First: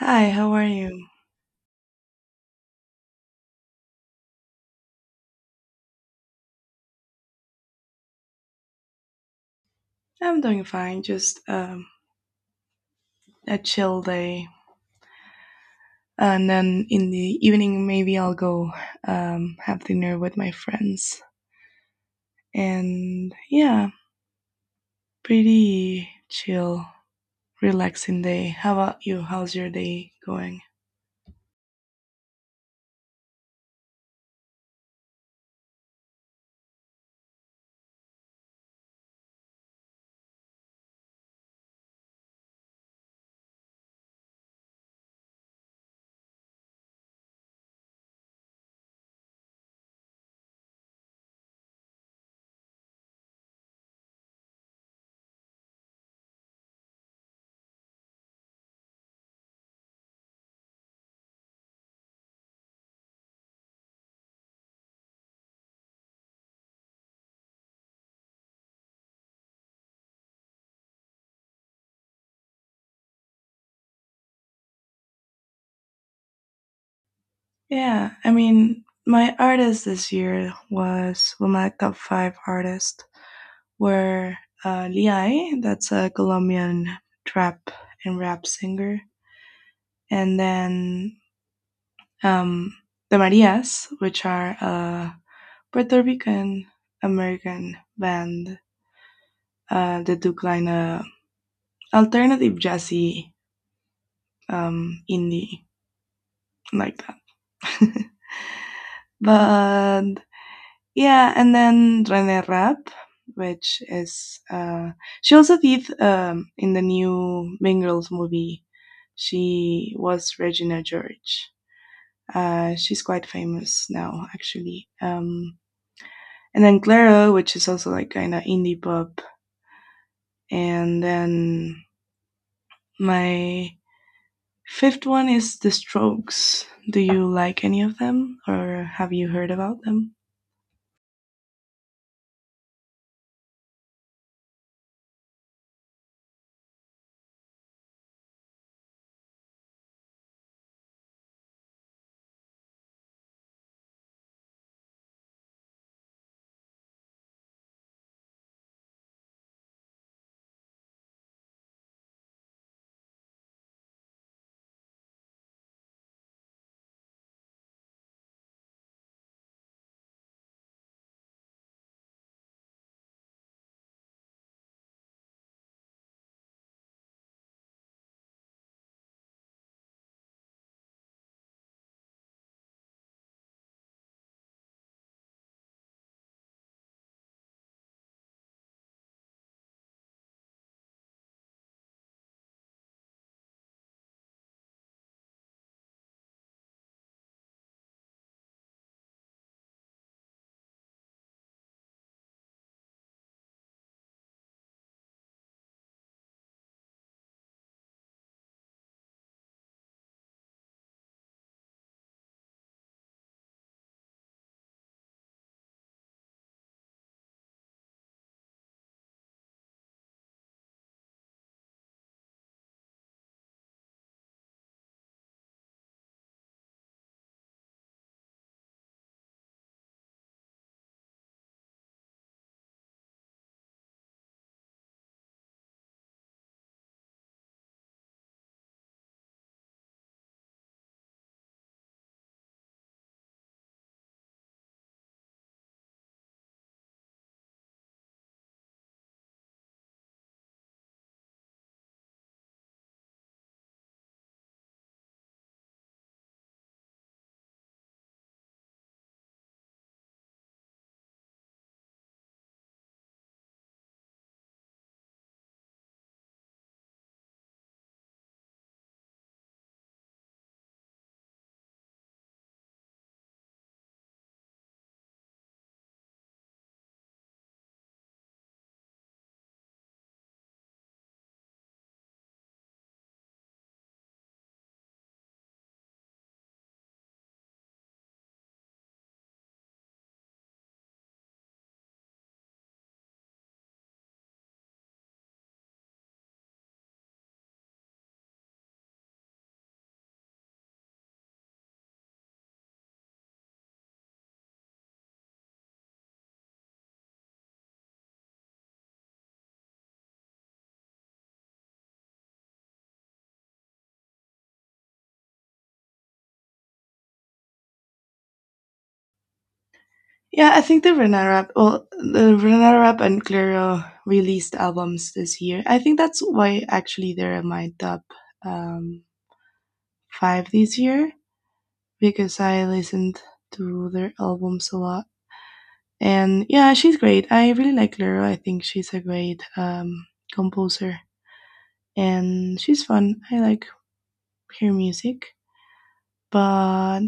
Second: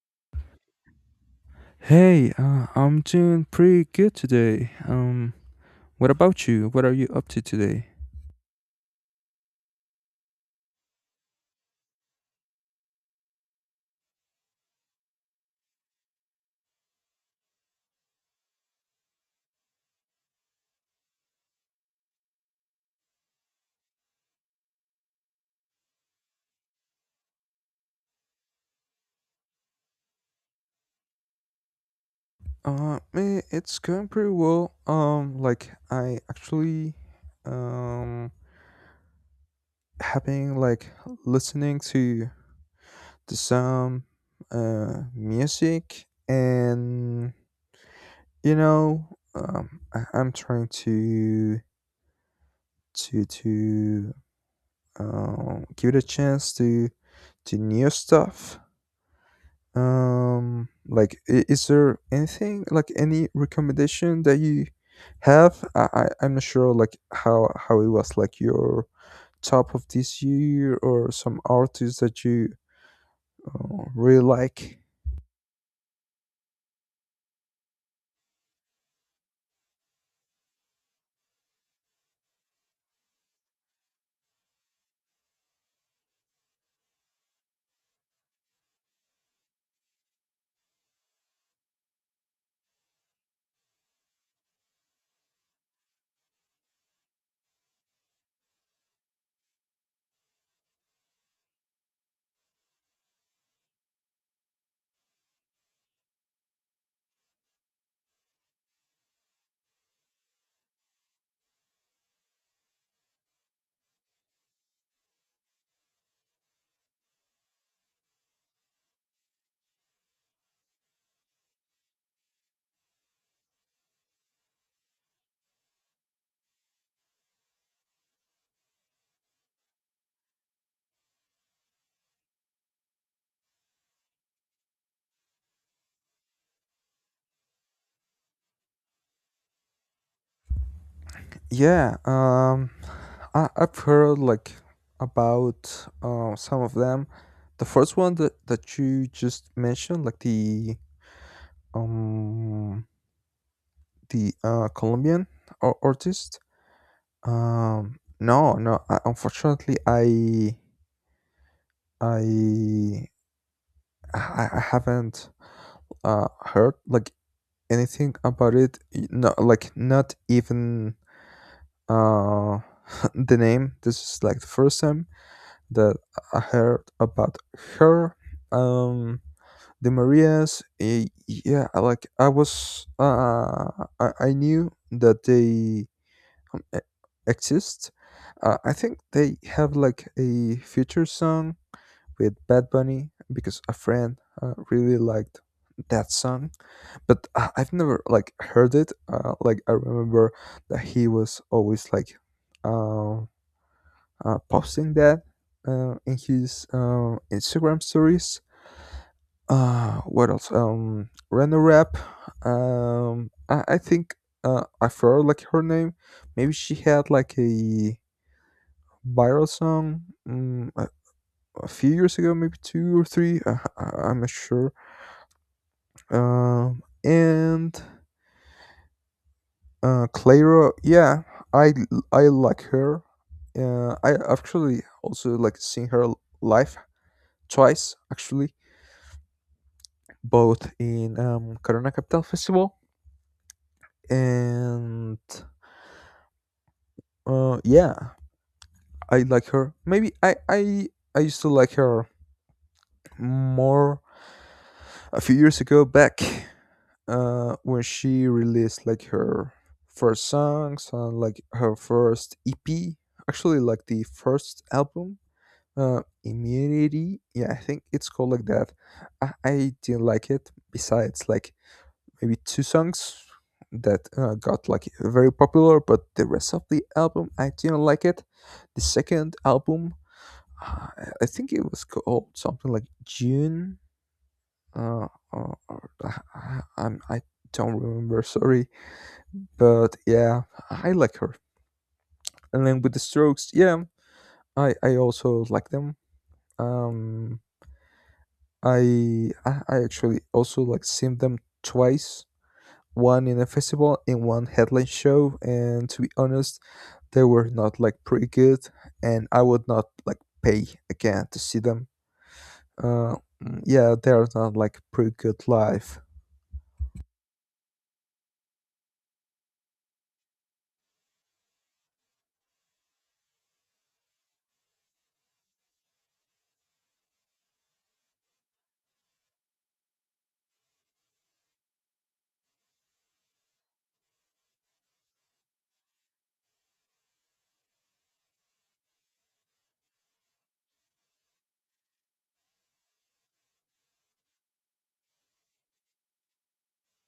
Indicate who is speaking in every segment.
Speaker 1: Hi, how are you?
Speaker 2: I'm doing pretty good today. What about you? What are you up to today?
Speaker 1: I'm doing fine, just a chill day. And then in the evening, maybe I'll go have dinner with my friends. And yeah, pretty chill, relaxing day. How about you? How's your day going?
Speaker 2: Me, it's going pretty well. Like I actually, um, having like listening to the some music, and you know, I'm trying to to give it a chance to new stuff. Like, is there anything like any recommendation that you have? I'm not sure like how it was like your top of this year or some artists that you really like.
Speaker 1: Yeah, I mean, my artist this year was well, my top five artists were Liai, that's a Colombian trap and rap singer, and then um, the Marias, which are a Puerto Rican American band that do kind of alternative jazzy indie like that. But yeah, and then Rene Rapp, which is she also did in the new Mean Girls movie. She was Regina George. She's quite famous now, actually. And then Glero, which is also like kind of indie pop, and then my fifth one is The Strokes. Do you like any of them, or have you heard about them?
Speaker 2: Yeah, I've heard like about some of them. The first one that you just mentioned, like um the Colombian artist. No, no, I, unfortunately, I, I haven't heard like anything about it. No, like not even uh the name. This is like the first time that I heard about her. Um, the Marias. Yeah, like I was. I knew that they um, a- exists. I think they have like a future song with Bad Bunny because a friend really liked that song, but I've never like heard it. Like I remember that he was always like uh, posting that in his Instagram stories. What else? Rena Rap. I think I forgot like her name. Maybe she had like a viral song mm, a, a few years ago, maybe two or three. I'm not sure. And Clara, yeah, I I like her. I actually also like seen her live twice, actually, both in Corona Capital Festival and yeah, I like her. Maybe I used to like her more a few years ago back when she released like her first songs and like her first EP, actually like the first album, Immunity. Yeah, I think it's called like that. I didn't like it. Besides, like maybe two songs that got like very popular, but the rest of the album I didn't like it. The second album, uh, I think it was called something like June I don't remember. Sorry, but yeah, I like her. And then with the Strokes, yeah, I also like them. Um, I actually also like seen them twice. One in a festival, in one headline show, and to be honest, they were not like pretty good, and I would not like pay again to see them. Uh, yeah, they are not like pretty good live.
Speaker 1: Yeah, I think the Renara, well, the Renara and Glero released albums this year. I think that's why actually they're in my top um, five this year because I listened to their albums a lot. And yeah, she's great. I really like Lero. I think she's a great composer and she's fun. I like her music. But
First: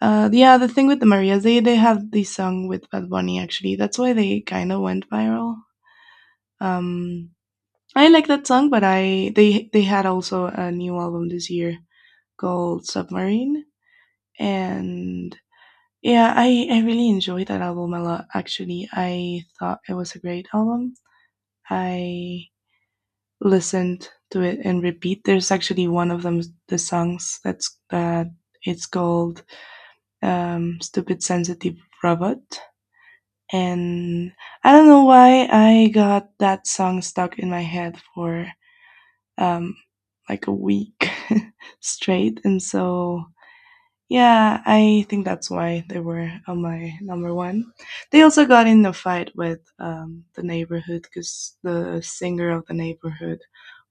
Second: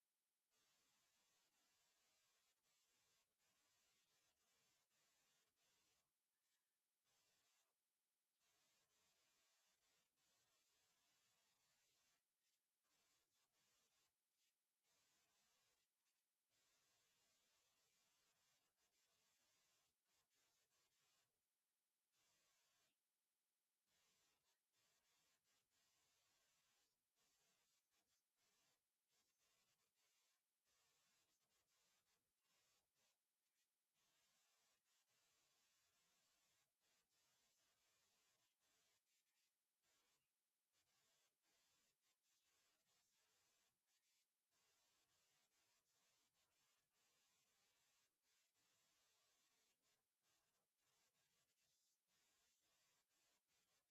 Speaker 1: yeah, the thing with the Marias, they have this song with Bad Bunny actually. That's why they kind of went viral. Um, I like that song, but I they had also a new album this year called Submarine, and yeah, I really enjoyed that album a lot. Actually, I thought it was a great album. I listened to it and repeat. There's actually one of them, the songs that's that it's called "Stupid Sensitive Robot," and I don't know why I got that song stuck in my head for um, like a week straight, and so yeah, I think that's why they were on my number one. They also got in a fight with the neighborhood because the singer of the neighborhood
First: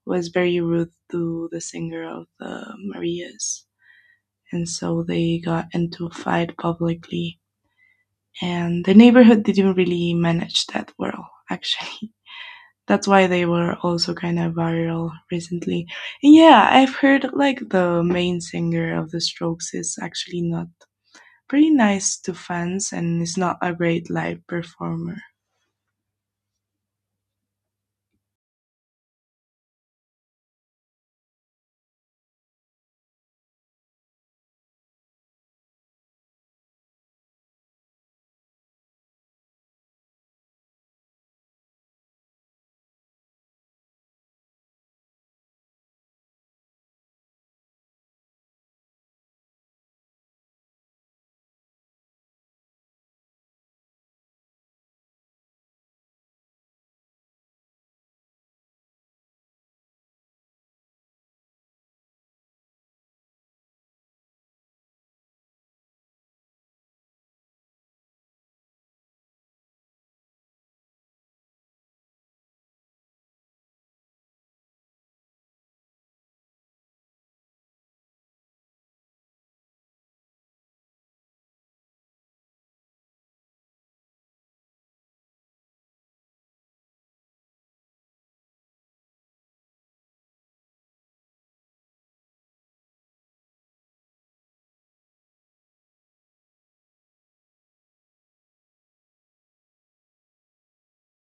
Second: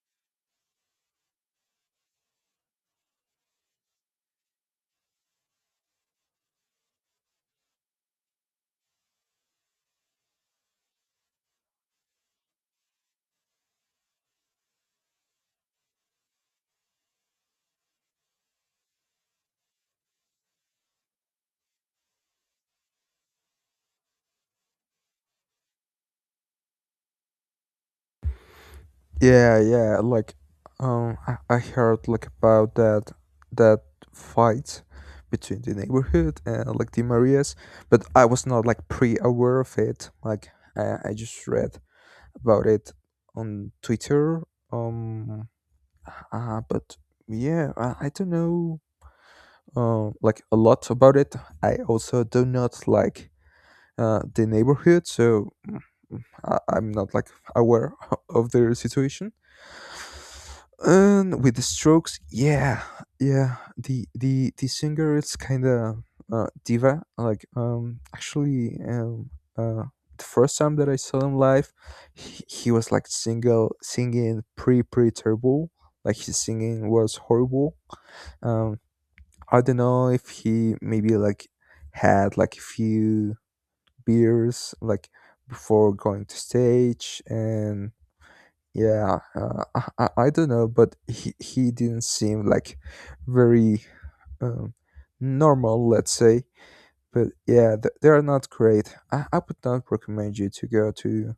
Speaker 1: was very rude to the singer of the Marias. And so they got into a fight publicly. And the neighborhood didn't really manage that well, actually. That's why they were also kind of viral recently. And yeah, I've heard like the main singer of the Strokes is actually not pretty nice to fans and is not a great live performer.
Speaker 2: Yeah, yeah. Like, I heard like about that fight between the neighborhood and like the Marias, but I was not like pre-aware of it. Like, I just read about it on Twitter. Um, but yeah, I don't know. Like a lot about it. I also do not like the neighborhood, so I'm not like aware of their situation. And with the Strokes, yeah, yeah, the the singer is kind of diva. Like, actually, uh, the first time that I saw him live, he was like single singing pretty terrible. Like his singing was horrible. Um, I don't know if he maybe like had like a few beers like before going to stage and yeah, I don't know, but he didn't seem like very um, normal, let's say. But yeah, they are not great. I would not recommend you to go to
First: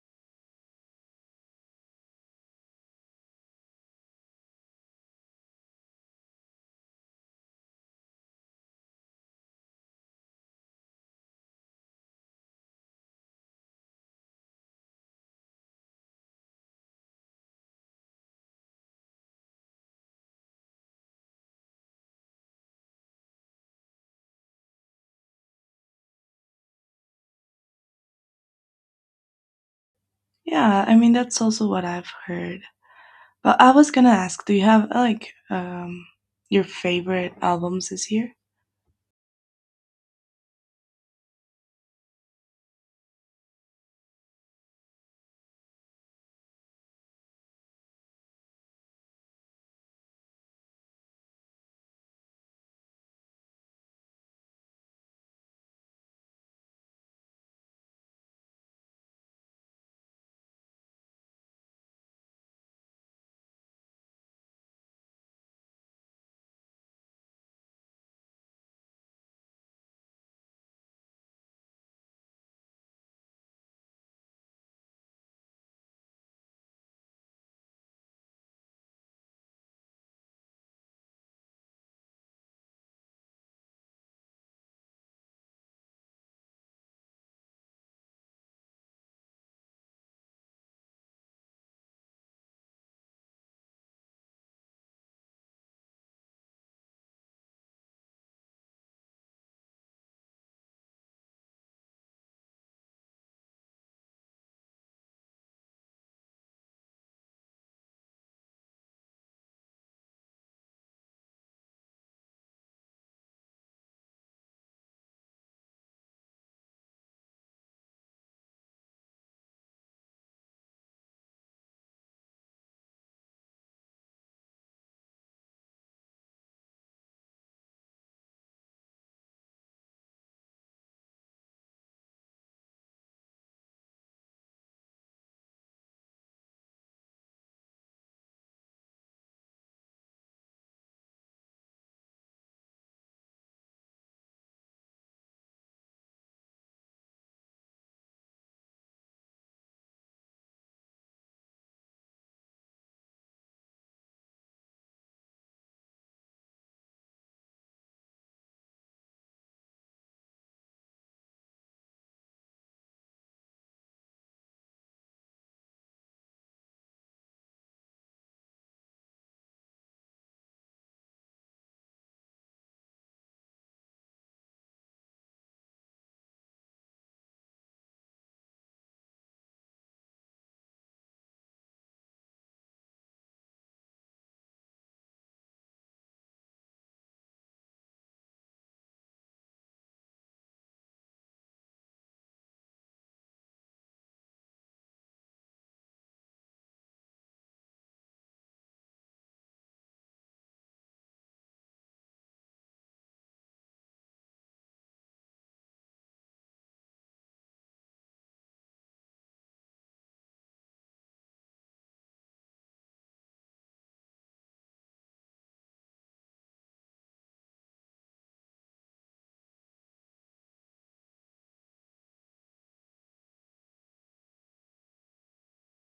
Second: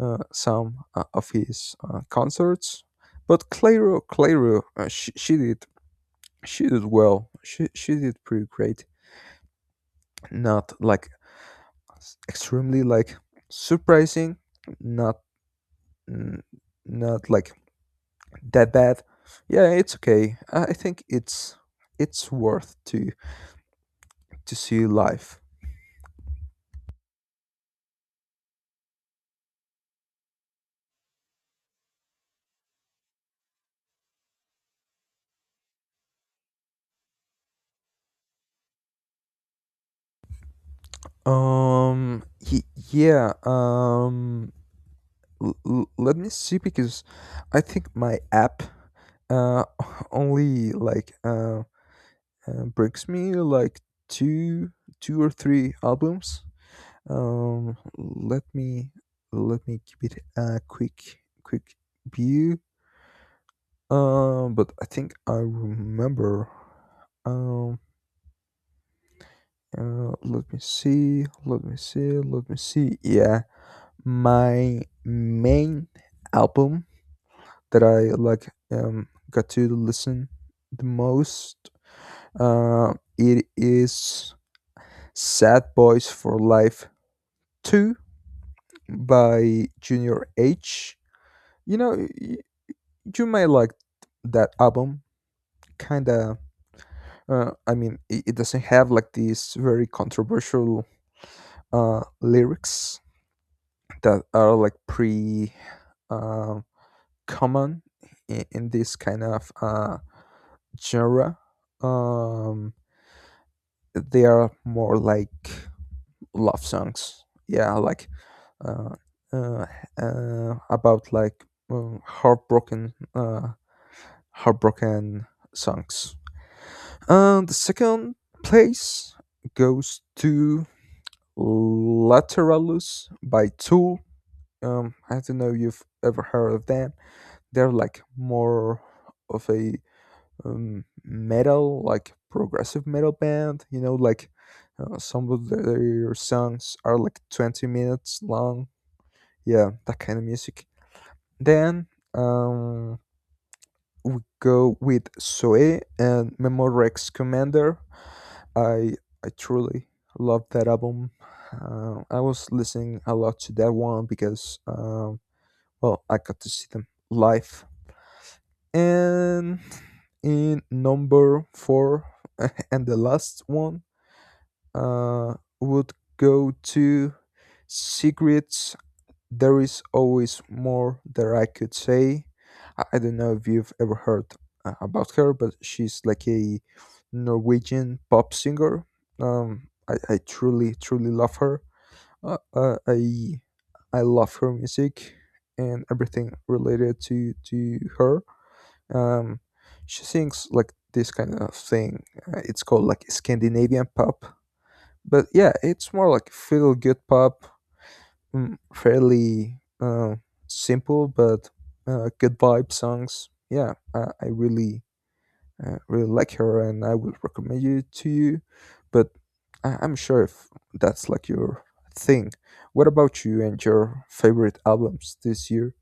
Speaker 2: some of his concerts. But Clairo, Clairo, she did well. She did pretty great. Not like extremely like surprising. Not mm, not like that bad. Yeah, it's okay. I think it's worth to see live.
Speaker 1: Yeah, I mean that's also what I've heard. But I was gonna ask, do you have like your favorite albums this year?
Speaker 2: Um. y- Yeah. Let me see because I think my app uh only like brings me like two two or three albums. Let me let me give it a quick view. But I think I remember. Um, Let me see. Let me see. Let me see. Yeah, my main album that I like got to listen the most. It is "Sad Boys for Life" two by Junior H. You know, you may like that album kind of I mean it, it doesn't have like these very controversial lyrics that are like pre uh, common in this kind of genre, um, they are more like love songs, yeah, like uh, uh, about like um, heartbroken uh, heartbroken songs. And the second place goes to Lateralus by Tool. I don't know if you've ever heard of them. They're like more of a metal, like progressive metal band. You know, like some of their songs are like 20 minutes long. Yeah, that kind of music. Then um, we go with Soe and Memorex Commander. I I truly love that album. I was listening a lot to that one because well, I got to see them live. And in number four and the last one uh, would go to Secrets, there is always more that I could say. I don't know if you've ever heard about her, but she's like a Norwegian pop singer. I truly, truly love her. Uh, uh, I I love her music and everything related to her. Um, she sings like this kind of thing. It's called like Scandinavian pop, but yeah, it's more like feel good pop, fairly simple but good vibe songs. Yeah, I really really like her, and I would recommend you to you. But I'm sure if that's like your thing. What about you and your favorite albums this year?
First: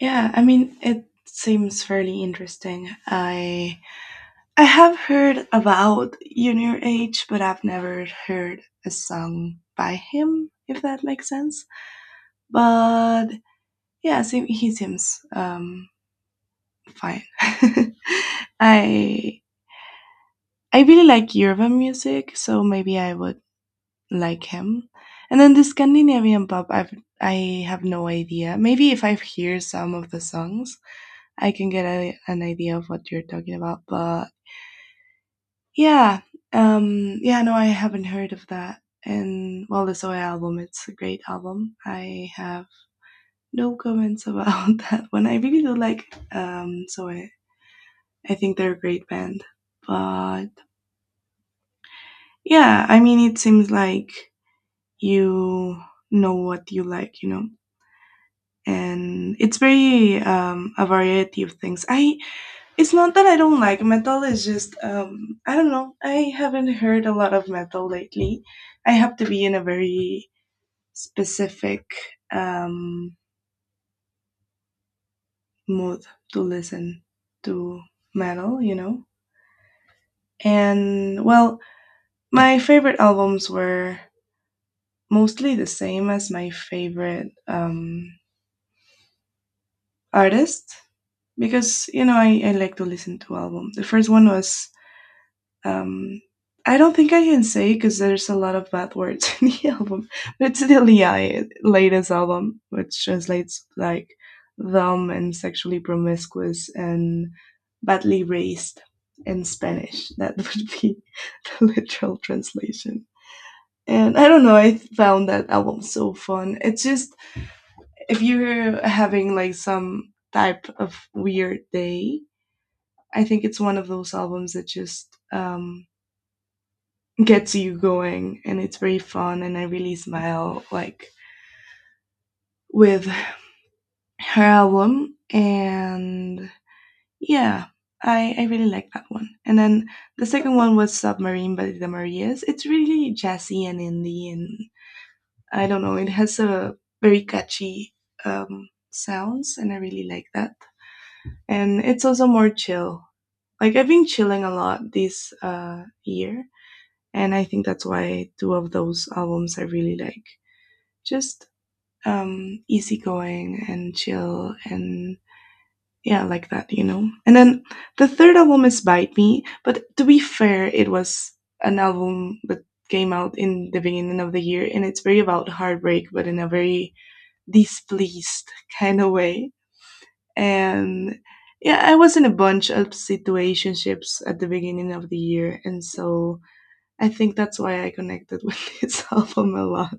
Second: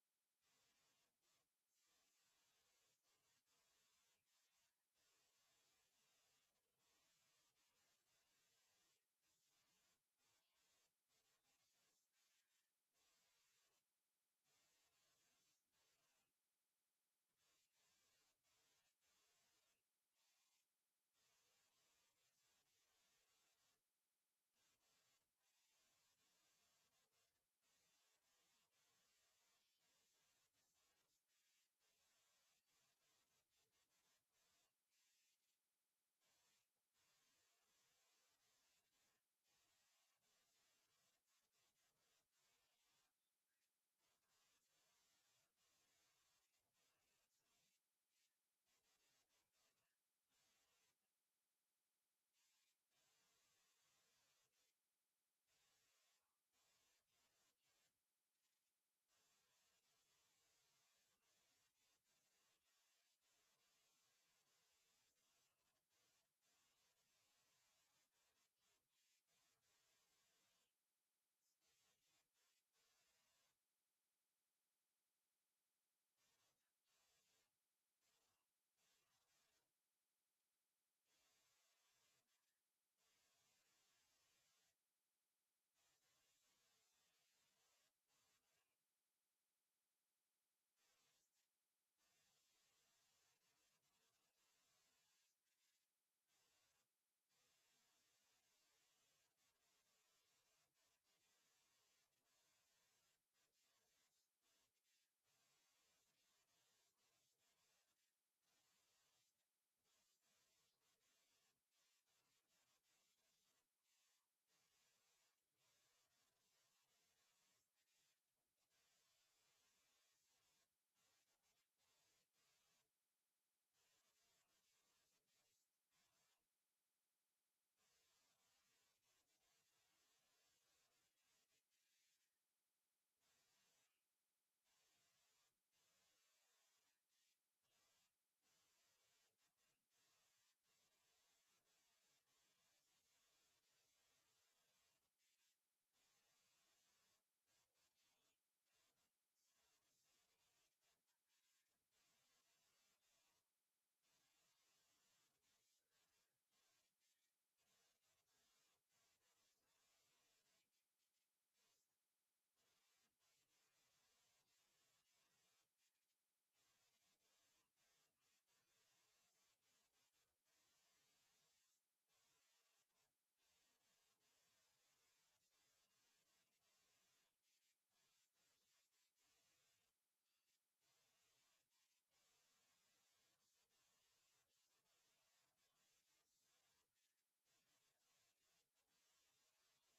Speaker 1: Yeah, I mean it seems fairly interesting. I have heard about Junior H, but I've never heard a song by him, if that makes sense. But yeah, he seems fine. I I really like Yoruba music, so maybe I would like him. And then the Scandinavian pop, I have no idea. Maybe if I hear some of the songs, I can get an idea of what you're talking about. But yeah, yeah, no, I haven't heard of that. And well, the Soy album, it's a great album. I have no comments about that one. I really do like Soy. I think they're a great band. But yeah, I mean, it seems like you know what you like, and it's very, a variety of things I It's not that I don't like metal, it's just, I don't know, I haven't heard a lot of metal lately. I have to be in a very specific, um, mood to listen to metal. And well, my favorite albums were mostly the same as my favorite artist, because you know I like to listen to album. The first one was um I don't think I can say because there's a lot of bad words in the album, but it's the Lia latest album, which translates like dumb and sexually promiscuous and badly raised in Spanish. That would be the literal translation. And I don't know, I found that album so fun. It's just, if you're having like some type of weird day, I think it's one of those albums that just, gets you going, and it's very fun, and I really smile like with her album. And yeah, I really like that one. And then the second one was Submarine by the Marias. It's really jazzy and indie, and I don't know, it has a very catchy, sounds, and I really like that. And it's also more chill. Like, I've been chilling a lot this year, and I think that's why two of those albums I really like. Just, easygoing and chill, and yeah, like that. And then the third album is Bite Me, but to be fair, it was an album that came out in the beginning of the year, and it's very about heartbreak but in a very displeased kind of way. And yeah, I was in a bunch of situationships at the beginning of the year, and so I think that's why I connected with this album a lot.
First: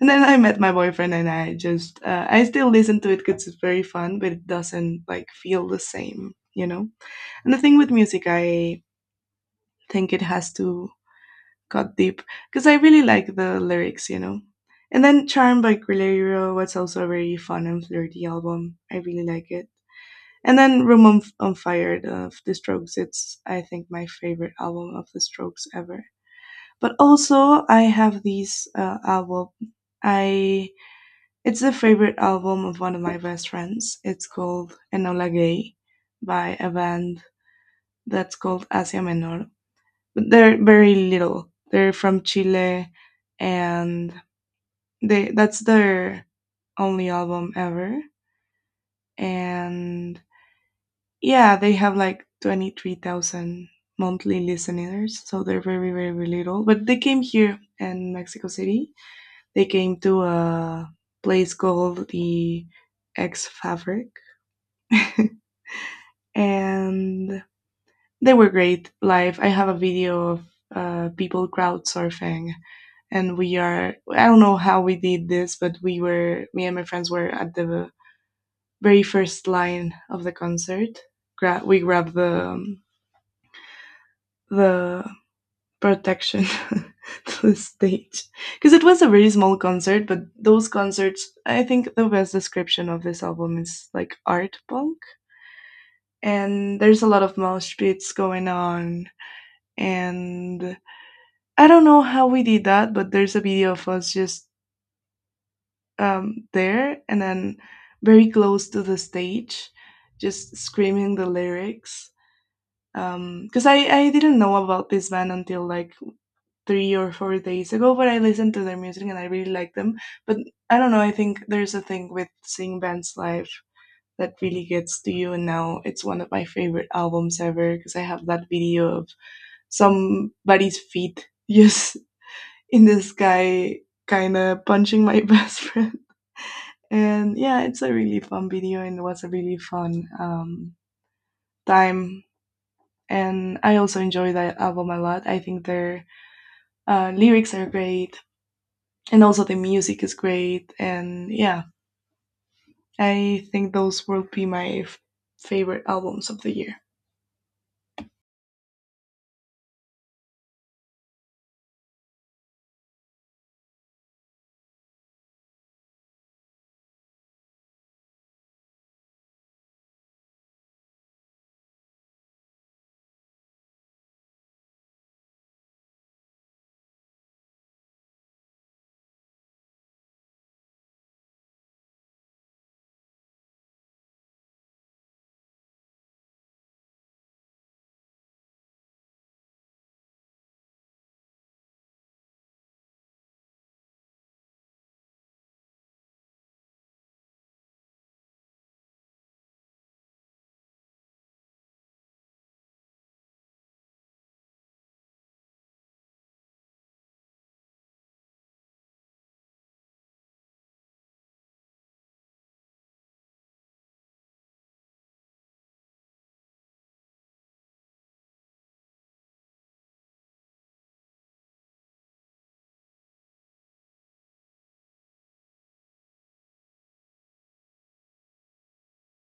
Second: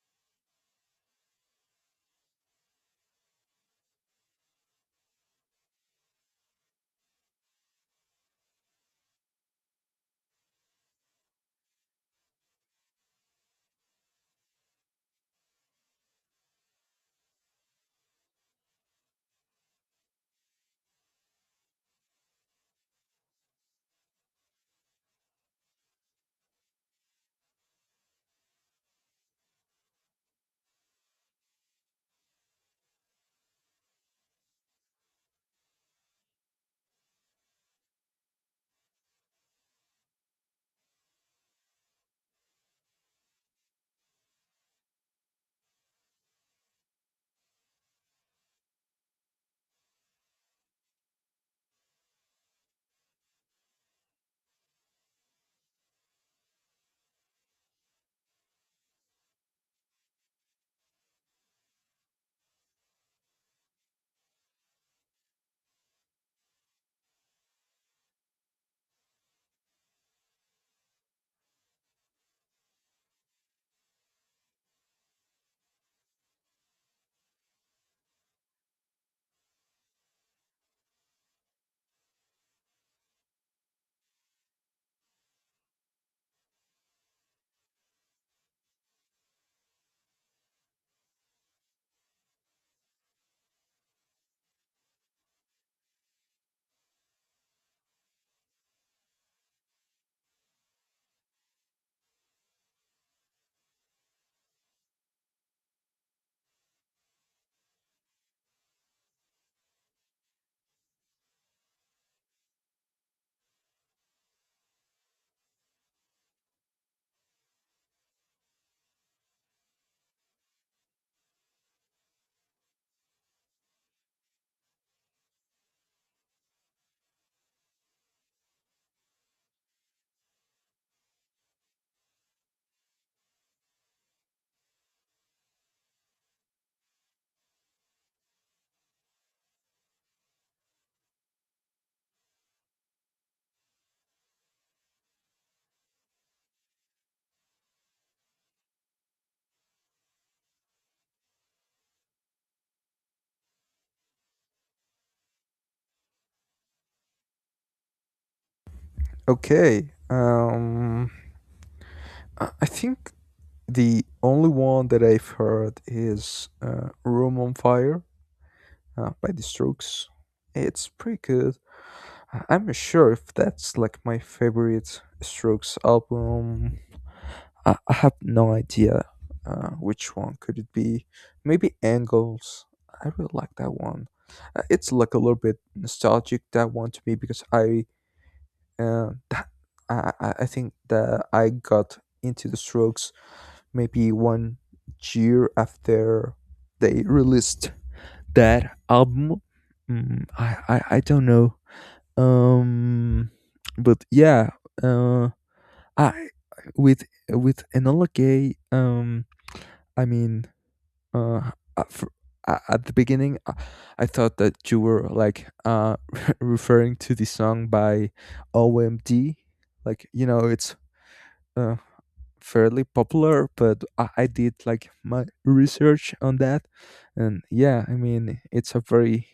Speaker 1: And then I met my boyfriend, and I still listen to it because it's very fun, but it doesn't like feel the same. And the thing with music, I think it has to cut deep because I really like the lyrics. And then Charm by Guerrero was also a very fun and flirty album. I really like it. And then Room on Fire of The Strokes, it's I think my favorite album of The Strokes ever. But also, I have these album. I It's a favorite album of one of my best friends. It's called Enola Gay by a band that's called Asia Menor. But they're very little. They're from Chile, and they that's their only album ever. And yeah, they have like 23,000 monthly listeners, so they're very, very, very little. But they came here in Mexico City. They came to a place called the X Fabric, and they were great live. I have a video of people crowd surfing, and we are. I don't know how we did this, but we were. Me and my friends were at the very first line of the concert. We grabbed the, the protection to the stage, because it was a very small concert. But those concerts, I think the best description of this album is like art punk, and there's a lot of mosh pits going on, and I don't know how we did that, but there's a video of us just, there, and then very close to the stage, just screaming the lyrics. Because I didn't know about this band until like 3 or 4 days ago, but I listened to their music and I really like them. But I don't know, I think there's a thing with seeing bands live that really gets to you, and now it's one of my favorite albums ever because I have that video of somebody's feet just in the sky, kind of punching my best friend. And yeah, it's a really fun video, and it was a really fun time. And I also enjoy that album a lot. I think their lyrics are great, and also the music is great. And yeah, I think those will be my favorite albums of the year.
Speaker 2: Okay, I think the only one that I've heard is "Room on Fire" by The Strokes. It's pretty good. I'm not sure if that's like my favorite Strokes album. I have no idea which one could it be. Maybe Angles. I really like that one. It's like a little bit nostalgic that one to me because uh, that I think that I got into the Strokes maybe 1 year after they released that album. I don't know. Um, but yeah, uh, I with Enola Gay. I mean, uh, I- for, at the beginning, I thought that you were like referring to the song by OMD. Like you know, it's uh fairly popular, but I did like my research on that, and yeah, I mean, it's a very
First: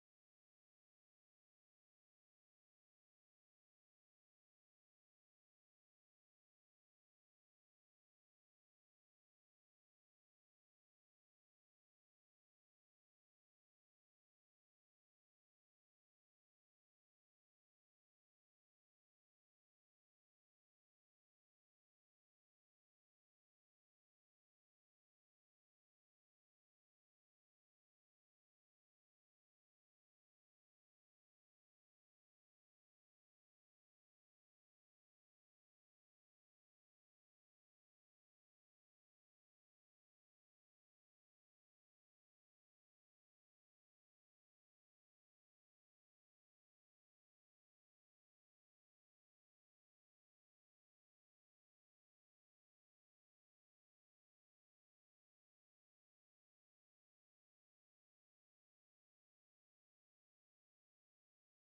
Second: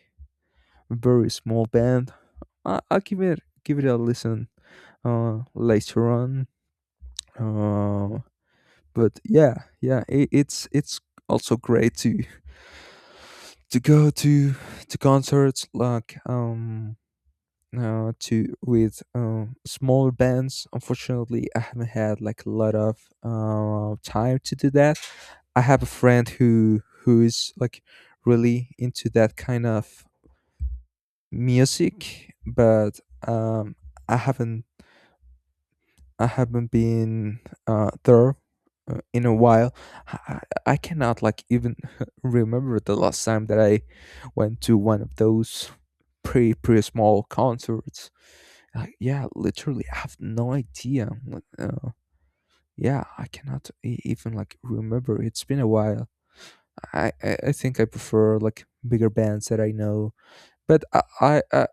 Speaker 2: very small band. I'll give it a listen later on. Uh, but yeah, yeah, it's also great to go to concerts like to with smaller bands. Unfortunately, I haven't had like a lot of time to do that. I have a friend who is like really into that kind of music, but um, I haven't I haven't been there in a while. I, I cannot like even remember the last time that I went to one of those pretty small concerts. Yeah, literally, I have no idea. Like, yeah, I cannot even like remember. It's been a while. I think I prefer like bigger bands that I know. But I I I,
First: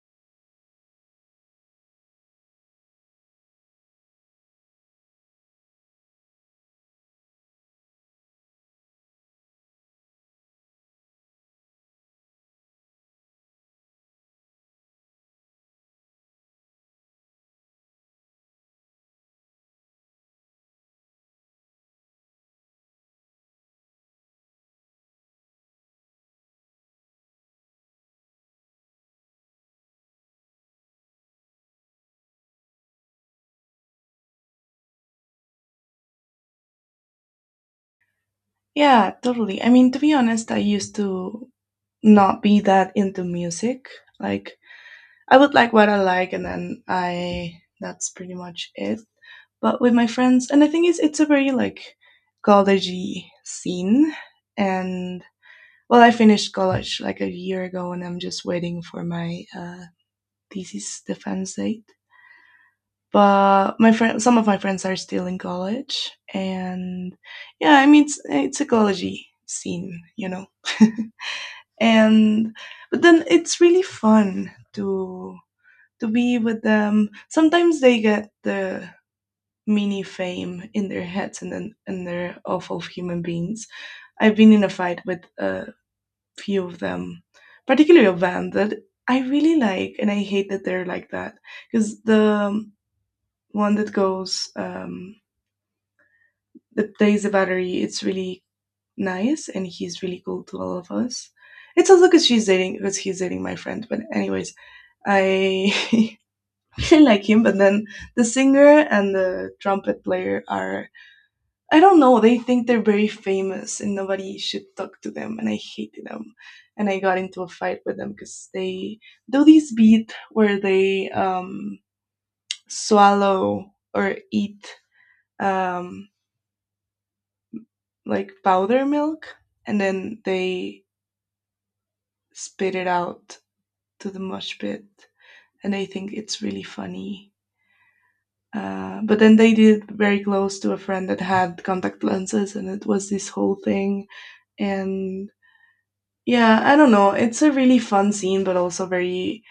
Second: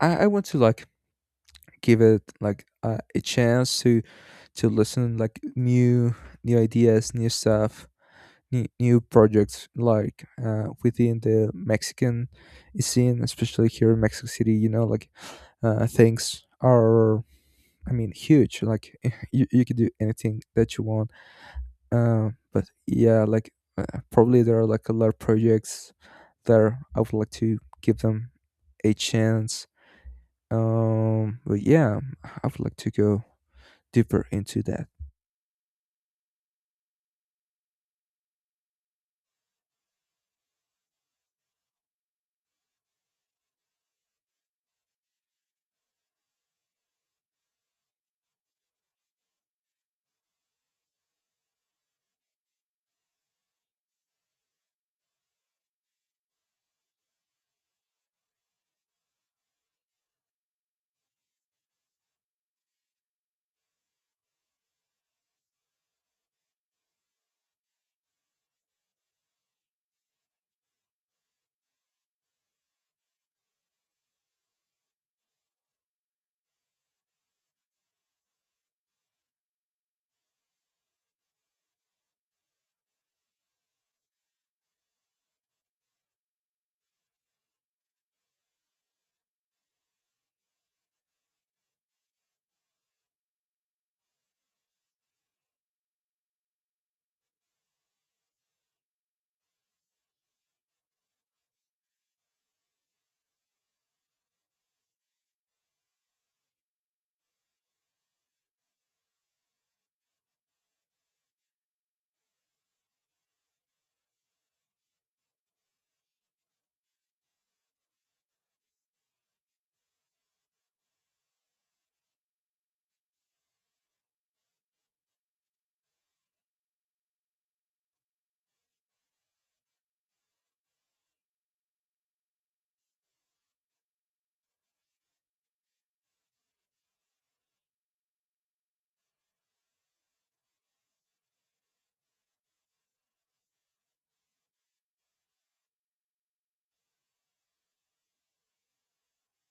Speaker 2: I I went to like give it like a chance to listen like new new ideas new stuff new, new projects like within the mexican scene especially here in mexico city, you know, like things are, I mean, huge like you could do anything that you want. But yeah, like probably there are like a lot of projects there I would like to give them a chance. But yeah, I would like to go deeper into that.
Speaker 1: Yeah, totally. I mean, to be honest, I used to not be that into music. Like, I would like what I like, and then I that's pretty much it. But with my friends, and I think it's a very like collegey scene. And well, I finished college like a year ago, and I'm just waiting for my, this is the fan site. But some of my friends are still in college, and yeah, I mean it's a college scene. And but then it's really fun to be with them. Sometimes they get the mini fame in their heads, and then and they're awful human beings. I've been in a fight with a few of them, particularly a band that I really like, and I hate that they're like that because the one that goes, that plays the battery. It's really nice, and he's really cool to all of us. It's also because she's dating because he's dating my friend. But anyways, I really like him. But then the singer and the trumpet player are, I don't know. They think they're very famous, and nobody should talk to them. And I hated them. And I got into a fight with them because they do this beat where they, swallow or eat, um, like powder milk, and then they spit it out to the mosh pit, and they think it's really funny. But then they did it very close to a friend that had contact lenses, and it was this whole thing. And yeah, I don't know. It's a really fun scene, but also very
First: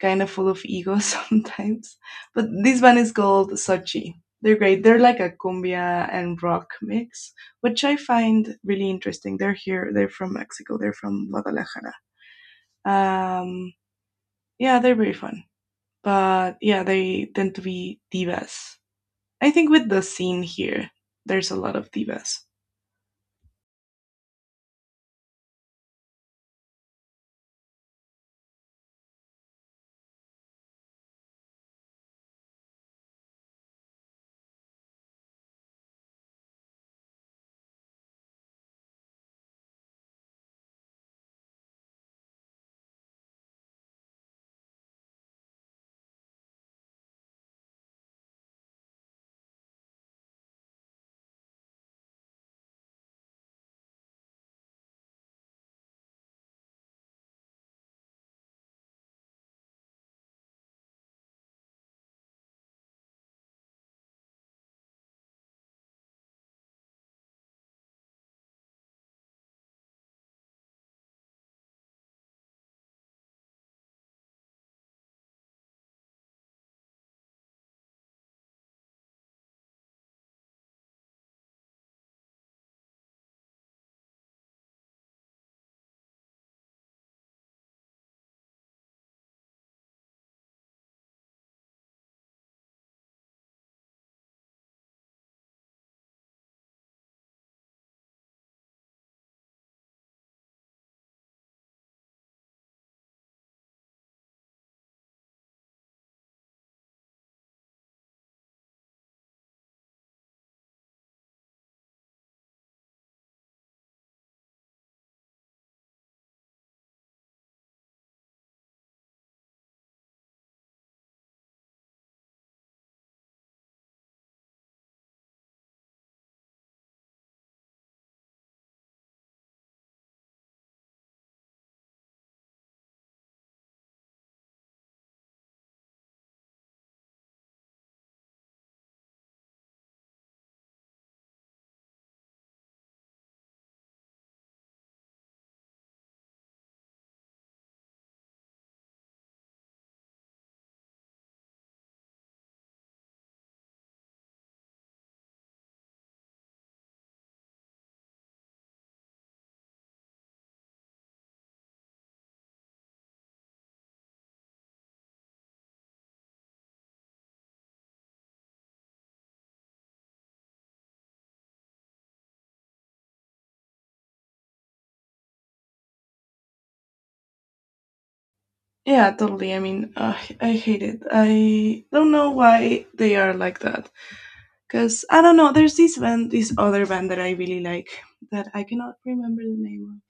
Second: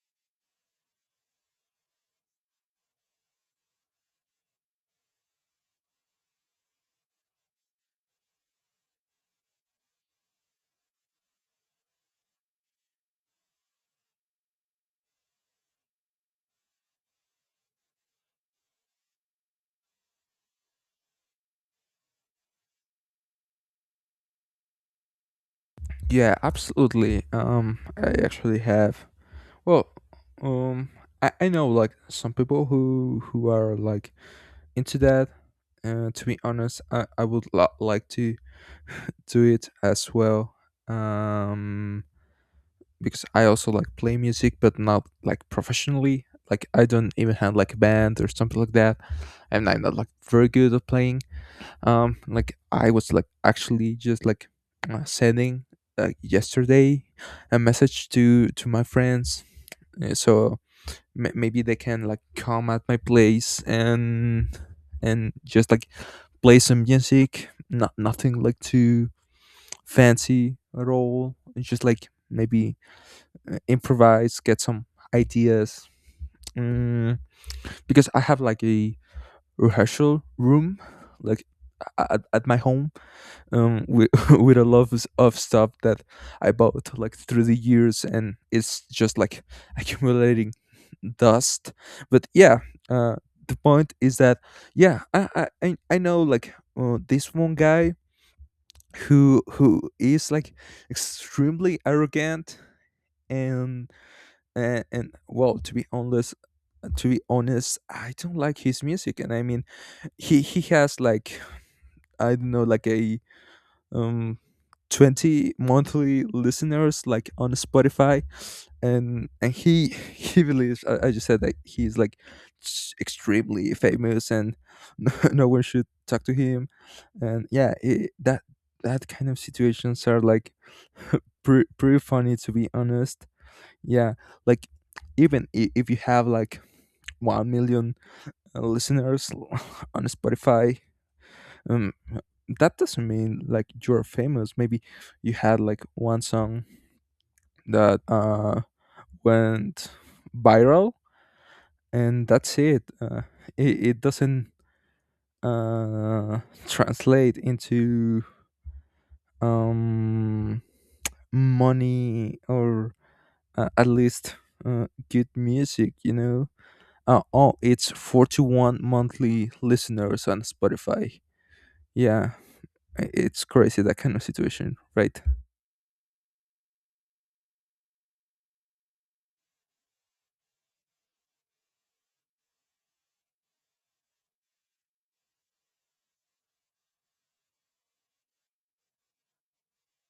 Speaker 1: kind of full of ego sometimes. But this band is called Sochi. They're great. They're like a cumbia and rock mix, which I find really interesting. They're here. They're from Mexico. They're from Guadalajara. Um, yeah, they're very fun. But yeah, they tend to be divas, I think. With the scene here, there's a lot of divas.
Speaker 2: Yeah, absolutely. I actually have. Well, um, I know like some people who are like into that. To be honest, I would like to do it as well. Um, because I also like play music, but not like professionally. Like I don't even have like a band or something like that, and I'm not like very good at playing. Like I was like actually just like sending like yesterday a message to my friends so maybe they can like come at my place and just like play some music, not nothing like too fancy at all, it's just like maybe improvise, get some ideas, mm, because I have like a rehearsal room like at my home, with with a lot of stuff that I bought like through the years, and it's just like accumulating dust. But yeah, uh, the point is that yeah, I know like this one guy who is like extremely arrogant, and and well, to be honest, to be honest, I don't like his music, and I mean, he has like, I don't know, like a, um, 20 monthly listeners like on Spotify, and he he believes, I just said that he's like extremely famous, and no, no one should talk to him. And yeah, that that kind of situations are like pretty funny, to be honest. Yeah, like even if you have like 1 million listeners on Spotify, um that doesn't mean like you're famous. Maybe you had like one song that went viral, and that's it. It doesn't uh translate into um money, or at least good music, you know. Oh, it's 41 monthly listeners on Spotify. Yeah, it's crazy, that kind of situation, right?
Speaker 1: Yeah, totally. I mean, I hate it. I don't know why they are like that. Cause I don't know. There's this band, this other band that I really like, that I cannot remember the name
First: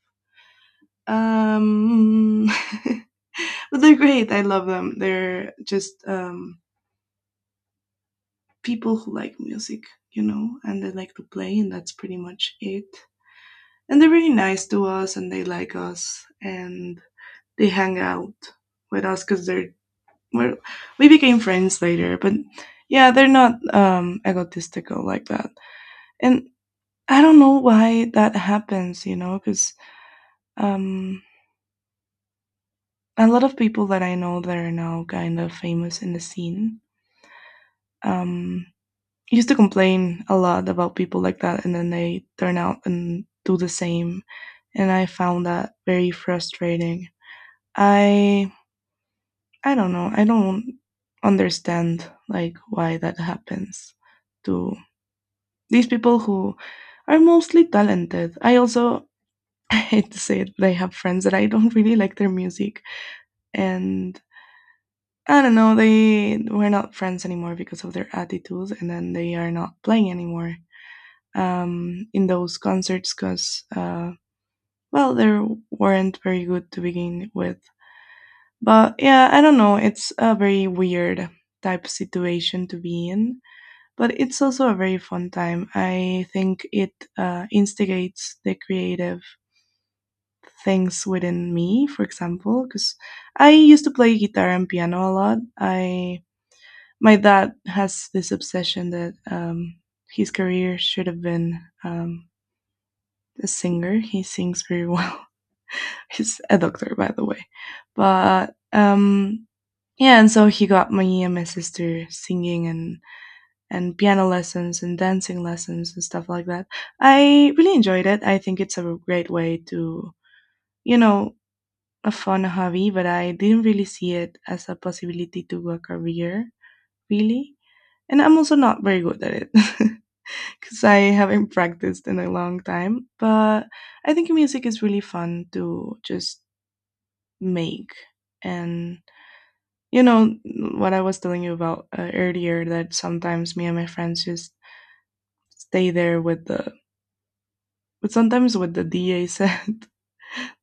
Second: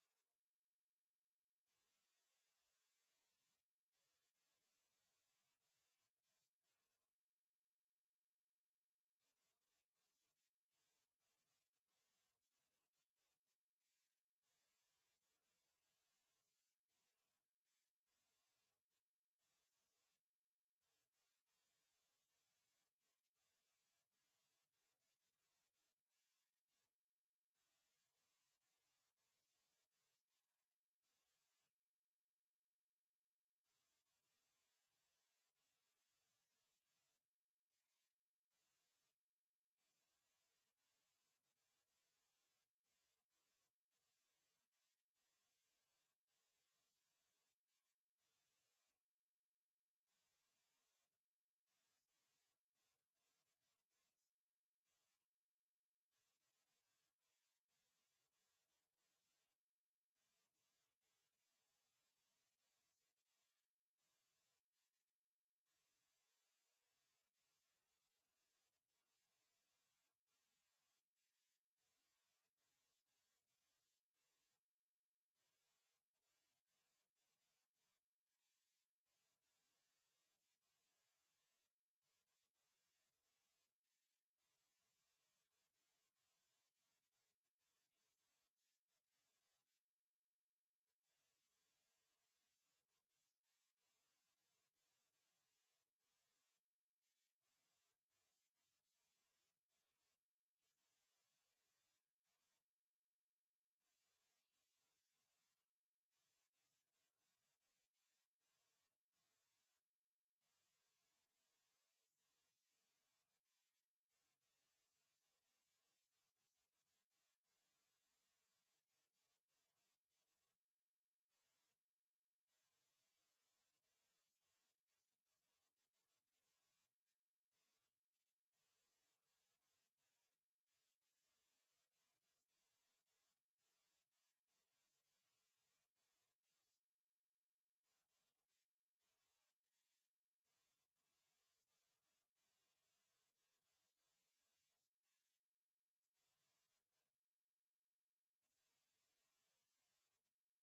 Speaker 1: of. But they're great. I love them. They're just people who like music, you know, and they like to play, and that's pretty much it. And they're really nice to us, and they like us, and they hang out with us because we're, we became friends later. But yeah, they're not egotistical like that, and I don't know why that happens, you know, because um, a lot of people that I know that are now kind of famous in the scene. Um, Used to complain a lot about people like that, and then they turn out and do the same, and I found that very frustrating. I i don't know, I don't understand like why that happens to these people who are mostly talented. I also I hate to say it, but I have friends that I don't really like their music, and I don't know, they we're not friends anymore because of their attitudes, and then they are not playing anymore in those concerts because, well, they weren't very good to begin with. But yeah, I don't know. It's a very weird type situation to be in, but it's also a very fun time. I think it instigates the creative things within me, for example, because I used to play guitar and piano a lot. I My dad has this obsession that his career should have been a singer. He sings very well. He's a doctor, by the way. But yeah, and so he got me and my sister singing and piano lessons and dancing lessons and stuff like that. I really enjoyed it. I think it's a great way to, you know, a fun hobby, but I didn't really see it as a possibility to a career, really. And I'm also not very good at it because I haven't practiced in a long time. But I think music is really fun to just make. And you know what I was telling you about earlier, that sometimes me and my friends just stay there with the but sometimes with the DA set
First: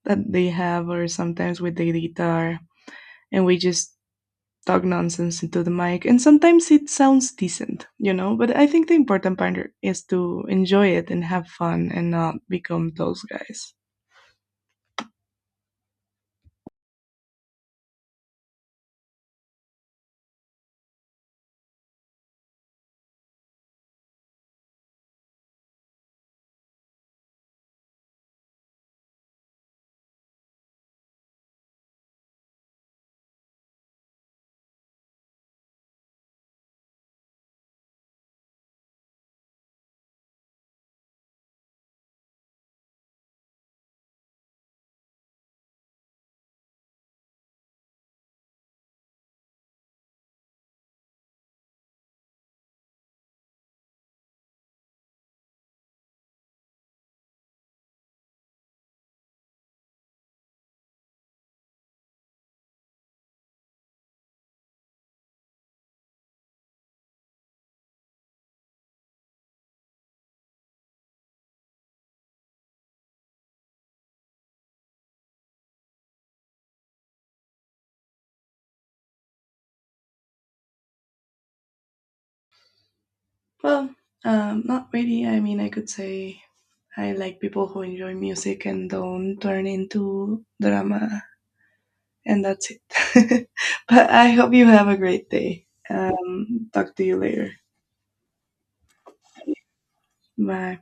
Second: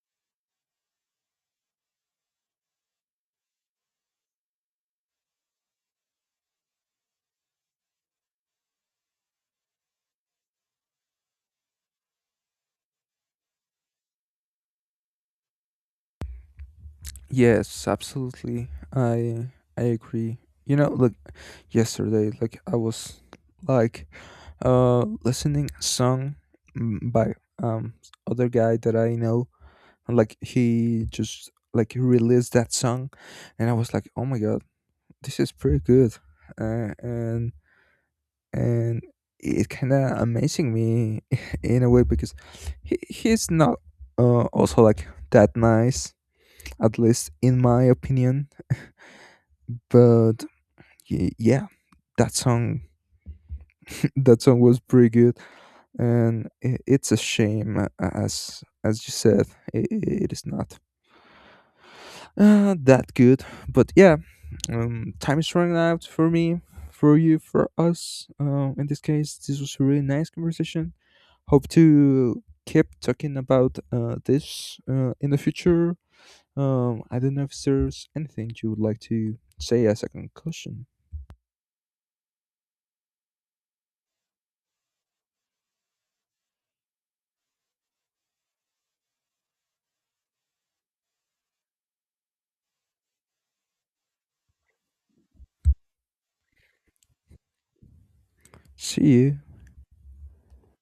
Speaker 1: that they have, or sometimes with the guitar, and we just talk nonsense into the mic, and sometimes it sounds decent, you know, but I think the important part is to enjoy it and have fun and not become those guys.
Speaker 2: Yes, absolutely. I agree. You know, like yesterday, like I was like listening a song by other guy that I know, and like he just like released that song, and I was like, "Oh my god, this is pretty good." Uh, and and it kind of amazing me in a way because he's not also like that nice, at least in my opinion. But yeah, that song that song was pretty good, and it's a shame, as you said, it is not that good. But yeah, time is running out for me, for you, for us. In this case, this was a really nice conversation. Hope to keep talking about this in the future. I don't know if there's anything you would like to say as a conclusion.
Speaker 1: Well, not really. I mean, I could say I like people who enjoy music and don't turn into drama, and that's it. But I hope you have a great day. Talk to you later.
Speaker 2: See you.
Speaker 1: Bye.